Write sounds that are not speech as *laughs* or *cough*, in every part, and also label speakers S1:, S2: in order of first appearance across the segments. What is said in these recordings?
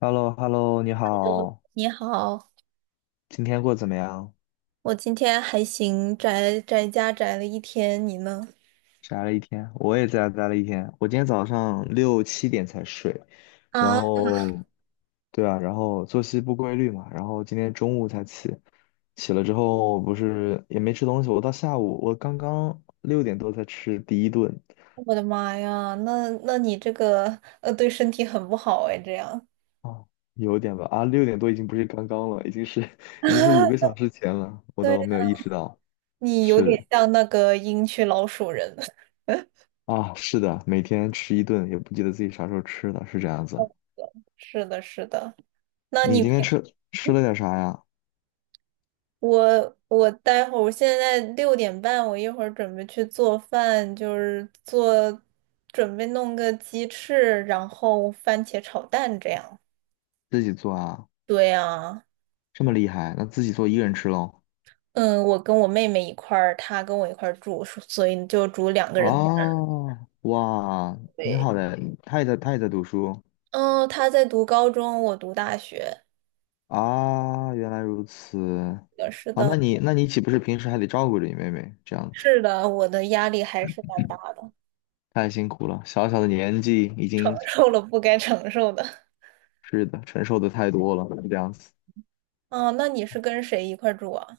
S1: h e l l o h e l l o 你好，
S2: 你好，
S1: 今天过得怎么样？
S2: 我今天还行，宅宅家宅了一天，你呢？
S1: 宅了一天，我也在家待了一天。我今天早上6、7点才睡，然
S2: 啊，
S1: 后，对啊，然后作息不规律嘛，然后今天中午才起，起了之后不是也没吃东西，我到下午我刚刚六点多才吃第一顿。
S2: 我的妈呀，那你这个对身体很不好哎，这样。
S1: 哦，有点吧。啊，六点多已经不是刚刚了，已经是 *laughs* 已经是五个
S2: *laughs*
S1: 小时前了，我都没有
S2: 对，
S1: 意识到，
S2: 你有点
S1: 是。
S2: 像那个鹰区老鼠人。*laughs*
S1: 啊，是的，每天吃一顿，也不记得自己啥时候吃的，是这样子。
S2: 是的，是的。那
S1: 你
S2: 你
S1: 今
S2: 平
S1: 天吃了点啥呀？
S2: 我待会儿，我现在6:30，我一会儿准备去做饭，就是做准备弄个鸡翅，然后番茄炒蛋这样。
S1: 自己做啊？
S2: 对呀。
S1: 这么厉害，那自己做一个人吃喽？
S2: 嗯，我跟我妹妹一块儿，她跟我一块儿住，所以就住两个
S1: 嗯
S2: 人。
S1: 哦，哇，挺
S2: 对，
S1: 好的。他也在，他也在读书
S2: 嗯，她在读高中，我读大学。
S1: 啊。原来如此
S2: 是
S1: 啊，那
S2: 的，
S1: 你那你岂不是平时还得照顾着你妹妹这样子？
S2: 是的，我的压力还是蛮大的。*laughs*
S1: 太辛苦了，小小的年纪已
S2: 承
S1: 经
S2: 受了不该承受的。
S1: 是的，承受的太多了这样子。
S2: *laughs* 哦，那你是跟谁一块儿住啊？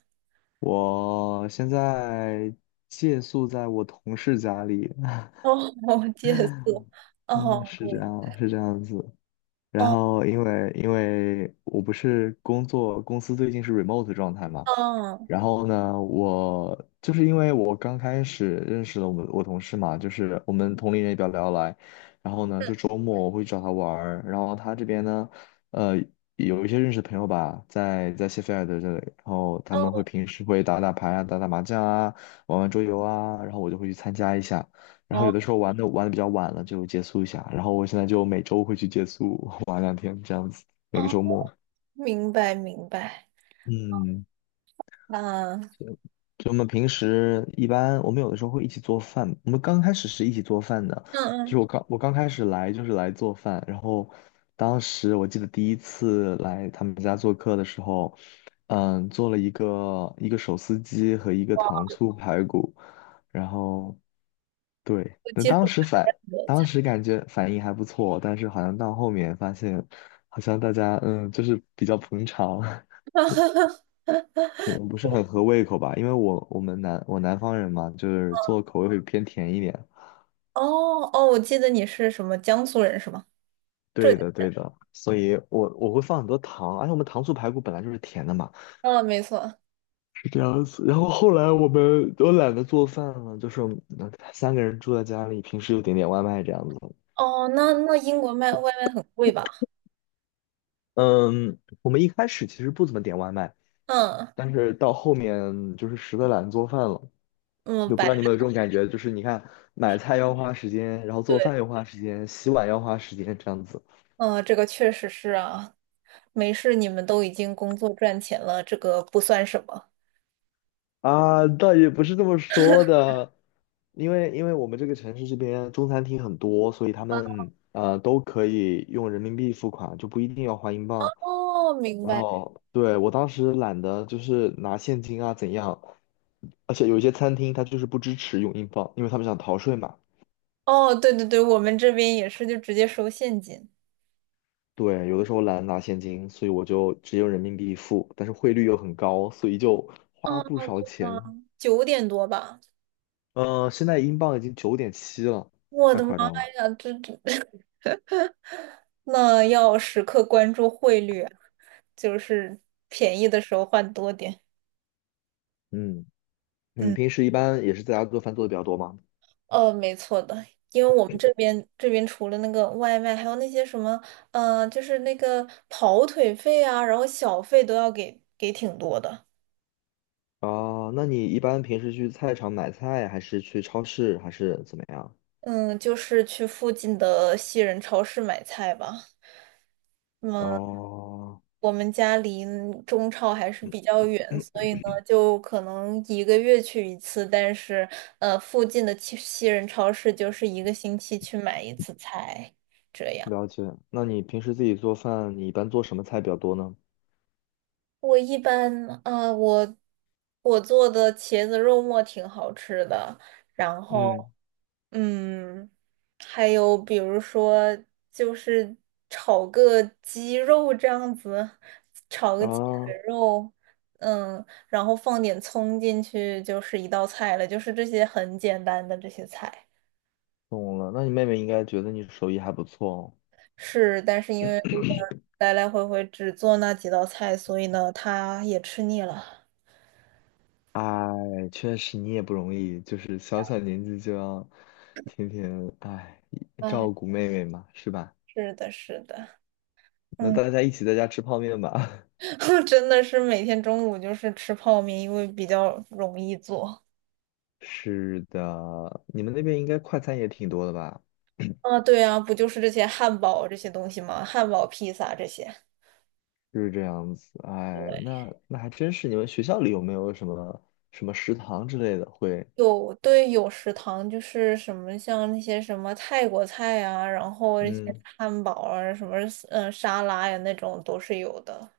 S1: 我现在借宿在我同事家里，
S2: 哦，*laughs* 借宿。
S1: *laughs* 嗯，
S2: 哦，
S1: 是这
S2: 对，
S1: 样，是这样子。然
S2: 哦，
S1: 后因为我不是工作公司最近是 remote 状态嘛，
S2: 哦，
S1: 然后呢，我就是因为我刚开始认识了我同事嘛，就是我们同龄人也比较聊得来，然后呢，就周末我会找他玩儿，然后他这边呢，呃，有一些认识的朋友吧，在谢菲尔德这里，然后他们会
S2: 哦，
S1: 平时会打打牌啊，打打麻将啊，玩玩桌游啊，然后我就会去参加一下。然后有
S2: 哦，
S1: 的时候玩的比较晚了就结束一下，然后我现在就每周会去结束 *laughs* 玩2天这样子，每个
S2: 哦，
S1: 周末。
S2: 明白，明白。
S1: 嗯，
S2: 啊，嗯
S1: 就就我们平时一般我们有的时候会一起做饭，我们刚开始是一起做饭的，就是
S2: 嗯，
S1: 我刚开始来就是来做饭，然后当时我记得第一次来他们家做客的时候，做了一个手撕鸡和一个糖醋排骨，然后。对，
S2: 我
S1: 那
S2: 接触
S1: 当时反，
S2: 很多
S1: 当
S2: 菜。
S1: 时感觉反应还不错，但是好像到后面发现，好像大家就是比较捧场，*laughs* 可能不是很合胃口吧。因为我南方人嘛，就是做口味会偏甜一点。
S2: 哦哦，我记得你是什么江苏人是吗？浙
S1: 对的，
S2: 江。
S1: 对的，所以我会放很多糖，而且我们糖醋排骨本来就是甜的嘛，
S2: 啊，没错。
S1: 是这样子。然后后来我们都懒得做饭了，就是我们3个人住在家里，平时就点点外卖这样子。
S2: 哦，那英国卖外卖很贵吧？
S1: 嗯，我们一开始其实不怎么点外卖。
S2: 嗯
S1: 但是到后面就是实在懒得做饭了，
S2: 嗯，
S1: 就不知道你们有这种感觉，就是你看买菜要花时间，然后做
S2: 对，
S1: 饭要花时间，洗碗要花时间，这样子
S2: 嗯，这个确实是啊。没事，你们都已经工作赚钱了，这个不算什么。
S1: 啊，倒也不是这么说的，因为我们这个城市这边中餐厅很多，所以他们都可以用人民币付款，就不一定要花英镑。
S2: 哦，明
S1: 然
S2: 白。
S1: 后对我当时懒得就是拿现金啊怎样，而且有一些餐厅它就是不支持用英镑，因为他们想逃税嘛。
S2: 哦，对对对，我们这边也是，就直接收现金。
S1: 对，有的时候懒得拿现金，所以我就只有人民币付，但是汇率又很高，所以就花
S2: 嗯
S1: 不少钱。
S2: 嗯，九点多吧。
S1: 现在英镑已经9.7了，
S2: 我
S1: 太
S2: 的妈
S1: 夸张了。
S2: 呀，这 *laughs* 那要时刻关注汇率啊，就是便宜的时候换多点。
S1: 嗯，你们
S2: 嗯。
S1: 平时一般也是在家做饭做的比较多吗？
S2: 没错的，因为我们这边除了那个外卖，还有那些什么，就是那个跑腿费啊，然后小费都要给挺多的。
S1: 啊、那你一般平时去菜场买菜，还是去超市，还是怎么样？
S2: 嗯，就是去附近的西人超市买菜吧。嗯，
S1: 哦，
S2: 我们家离中超还是比较远，所以呢，就可能一个月去一次，但是附近的西人超市就是一个星期去买一次菜。这样。
S1: 了解。那你平时自己做饭，你一般做什么菜比较多呢？
S2: 我一般啊、我我做的茄子肉末挺好吃的，然
S1: 嗯，
S2: 后嗯，还有比如说就是炒个鸡肉这样子，
S1: 啊，
S2: 卷肉，然后放点葱进去就是一道菜了，就是这些很简单的这些菜。
S1: 懂了。那你妹妹应该觉得你手艺还不错哦。
S2: 是，但是因为如果来来回回只做那几道菜，所以呢，他也吃腻了。
S1: 哎，确实你也不容易，就是小小年纪就要天天
S2: 哎，
S1: 照顾妹妹嘛，是吧？
S2: 是的，是的。
S1: 那
S2: 嗯。
S1: 大家一起在家吃泡面吧。
S2: *laughs* 真的是每天中午就是吃泡面，因为比较容易做。
S1: *laughs* 是的，你们那边应该快餐也挺多的吧？
S2: 啊，对啊，不就是这些汉堡这些东西吗？汉堡、披萨这些。
S1: 就是这样子。哎，那还真是，你们学校里有没有什么食堂之类的会？
S2: 有，对，有食堂就是什么像那些什么泰国菜啊，然后一些
S1: 嗯
S2: 汉堡啊，什么沙拉呀那种都是有的。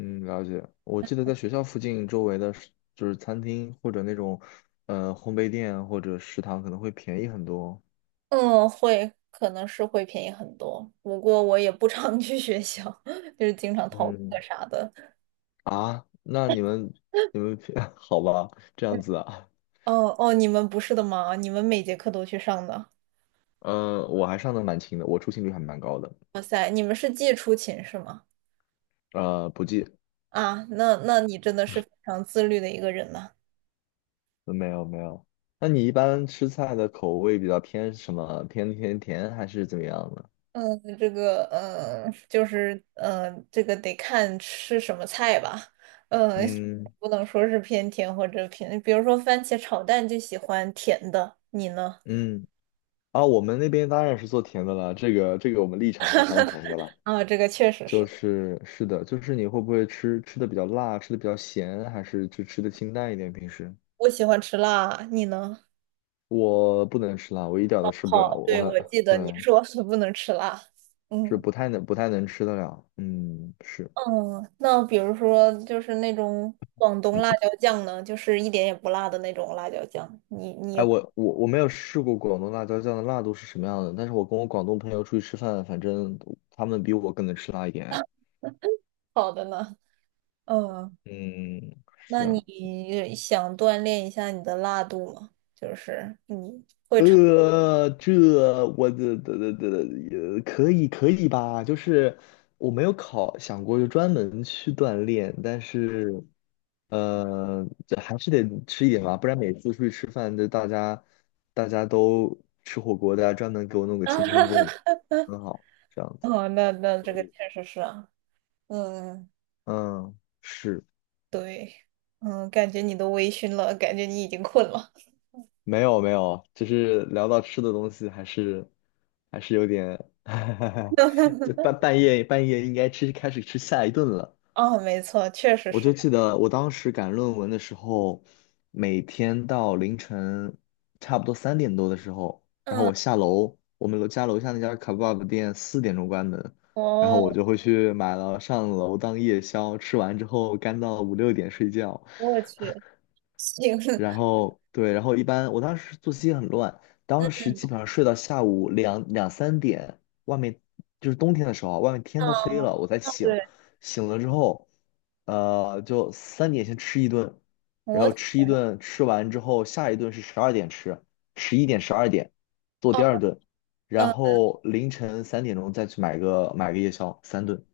S1: 嗯，了解。我记得在学校附近周围的就是餐厅或者那种烘焙店或者食堂可能会便宜很多。
S2: 嗯，会，可能是会便宜很多，不过我也不常 *laughs* 去学校，*laughs* 就是经常逃课
S1: 嗯，
S2: 啥的。
S1: 啊，那你们 *laughs* 好吧，这样子啊，
S2: 哦哦，你们不是的吗？你们每节课都去上的？
S1: 我还上的蛮勤的，我出勤率还蛮高的，
S2: 你们是寄出勤是吗？
S1: 呃，不记，
S2: 啊，那你真的是非常自律的一个人呐。
S1: 呃没有没有。那你一般吃菜的口味比较偏什么？偏甜甜还是怎么样呢？
S2: 嗯，这个，就是这个得看吃什么菜吧。嗯，
S1: 嗯
S2: 不能说是偏甜或者偏，比如说番茄炒蛋就喜欢甜的，你呢？
S1: 嗯，啊，我们那边当然是做甜的了，这个我们立场是相同的了，
S2: 啊，这个确实
S1: 就
S2: 是，
S1: 是是的，就是你会不会吃的比较辣，吃的比较咸，还是就吃的清淡一点？平时
S2: 我喜欢吃辣，你呢？
S1: 我不能吃辣，我一点儿都吃不了，
S2: 好，
S1: 我
S2: 对，我
S1: 很
S2: 记
S1: *laughs*
S2: 得你
S1: 对。
S2: 说是 *laughs* 不能吃辣。
S1: 是
S2: 嗯
S1: 不太能吃得了。嗯，是。
S2: 嗯，那比如说就是那种广东辣椒酱呢，就是一点也不辣的那种辣椒酱，你也
S1: 哎，
S2: 不
S1: 我没有试过广东辣椒酱的辣度是什么样的，但是我跟我广东朋友出去吃饭，反正他们比我更能吃辣一点。哎
S2: *laughs* 好的呢。嗯，
S1: 嗯，
S2: 那
S1: 是啊。
S2: 你想锻炼一下你的辣度吗？就是你，
S1: 呃，这我的的的的，呃，可以可以吧？就是我没有想过就专门去锻炼，但是这还是得吃一点吧，不然每次出去吃饭，就大家都吃火锅，大家专门给我弄个清汤锅也
S2: *laughs*
S1: 很好，这样子。
S2: 哦，那这个确实是啊，嗯，
S1: 嗯，是，
S2: 对，嗯，感觉你都微醺了，感觉你已经困了。
S1: 没有没有，就是聊到吃的东西，还是有点，*laughs* 这半夜应该开始吃下一顿了。
S2: 啊，没错，确实
S1: 我就
S2: 是。
S1: 记得我当时赶论文的时候，每天到凌晨差不多3点多的时候，然后
S2: 嗯，
S1: 我下楼，我们楼下那家卡 EBA 店4点钟关门，然后我
S2: 哦，
S1: 就会去买了上楼当夜宵，吃完之后干到5、6点睡觉，
S2: 我去，行，
S1: 然
S2: *laughs*
S1: 后对，然后一般我当时作息很乱，当时基本上睡到下午两三点，外面就是冬天的时候啊，外面天都黑
S2: 嗯，
S1: 了，我才醒。
S2: 对，
S1: 醒了之后，就三点先吃一顿，然
S2: 我
S1: 后吃一顿，吃完之后下一顿是十二点吃，11点十二点做第
S2: 哦，
S1: 二顿，然
S2: 嗯
S1: 后凌晨3点钟再去买个夜宵，3顿，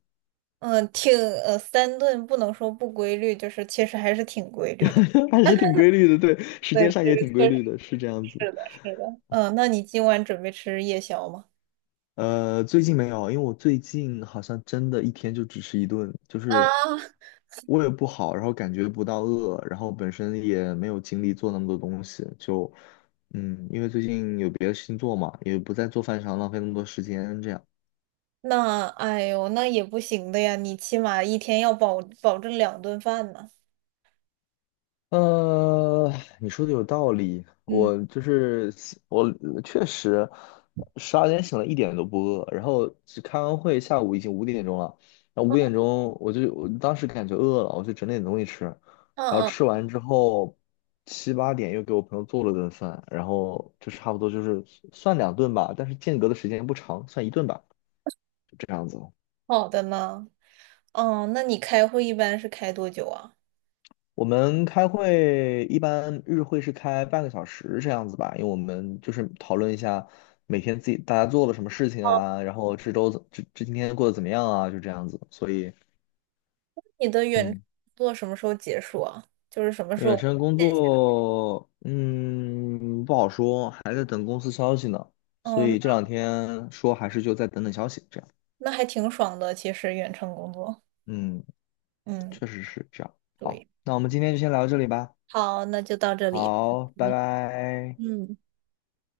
S2: 嗯，三顿不能说不规律，就是其实还是挺规律的。
S1: *laughs* 还是挺规律的，对，时
S2: 对，
S1: 间上
S2: 这
S1: 也
S2: 个
S1: 挺规
S2: 确实
S1: 律的，是这样子。
S2: 是的，是的。嗯，那你今晚准备吃夜宵吗？
S1: 最近没有，因为我最近好像真的一天就只吃一顿，就
S2: 啊，
S1: 是胃不好，然后感觉不到饿，然后本身也没有精力做那么多东西，就因为最近有别的事情做嘛，也不在做饭上浪费那么多时间，这样。
S2: 那哎呦，那也不行的呀，你起码一天要保证两顿饭呢。
S1: 呃，你说的有道理，
S2: 嗯，
S1: 我就是我确实十二点醒了，一点都不饿，然后只开完会，下午已经五点钟了，然后五点钟我当时感觉饿了，我就整点东西吃，然后
S2: 嗯
S1: 吃
S2: 嗯，
S1: 完之后7、8点又给我朋友做了顿饭，然后就差不多就是算2顿吧，但是间隔的时间不长，算一顿吧，就这样子。
S2: 好的呢。哦，那你开会一般是开多久啊？
S1: 我们开会一般日会是开半个小时这样子吧，因为我们就是讨论一下每天自己大家做了什么事情
S2: 哦，
S1: 啊，然后这周怎这这今天过得怎么样啊，就这样子。所以，
S2: 你的远
S1: 嗯，
S2: 做什么时候结束啊？就是什么时
S1: 远
S2: 候？
S1: 程工作，嗯，不好说，还在等公司消息呢。所
S2: 哦，
S1: 以
S2: 那
S1: 这两天说还是就再等等消息，这样。
S2: 那还挺爽的，其实远程工作。
S1: 嗯，
S2: 嗯，
S1: 确实是这样。好，
S2: 对。
S1: 那我们今天就先聊到这里吧。
S2: 好，那就到这里。
S1: 好，拜拜。
S2: 嗯。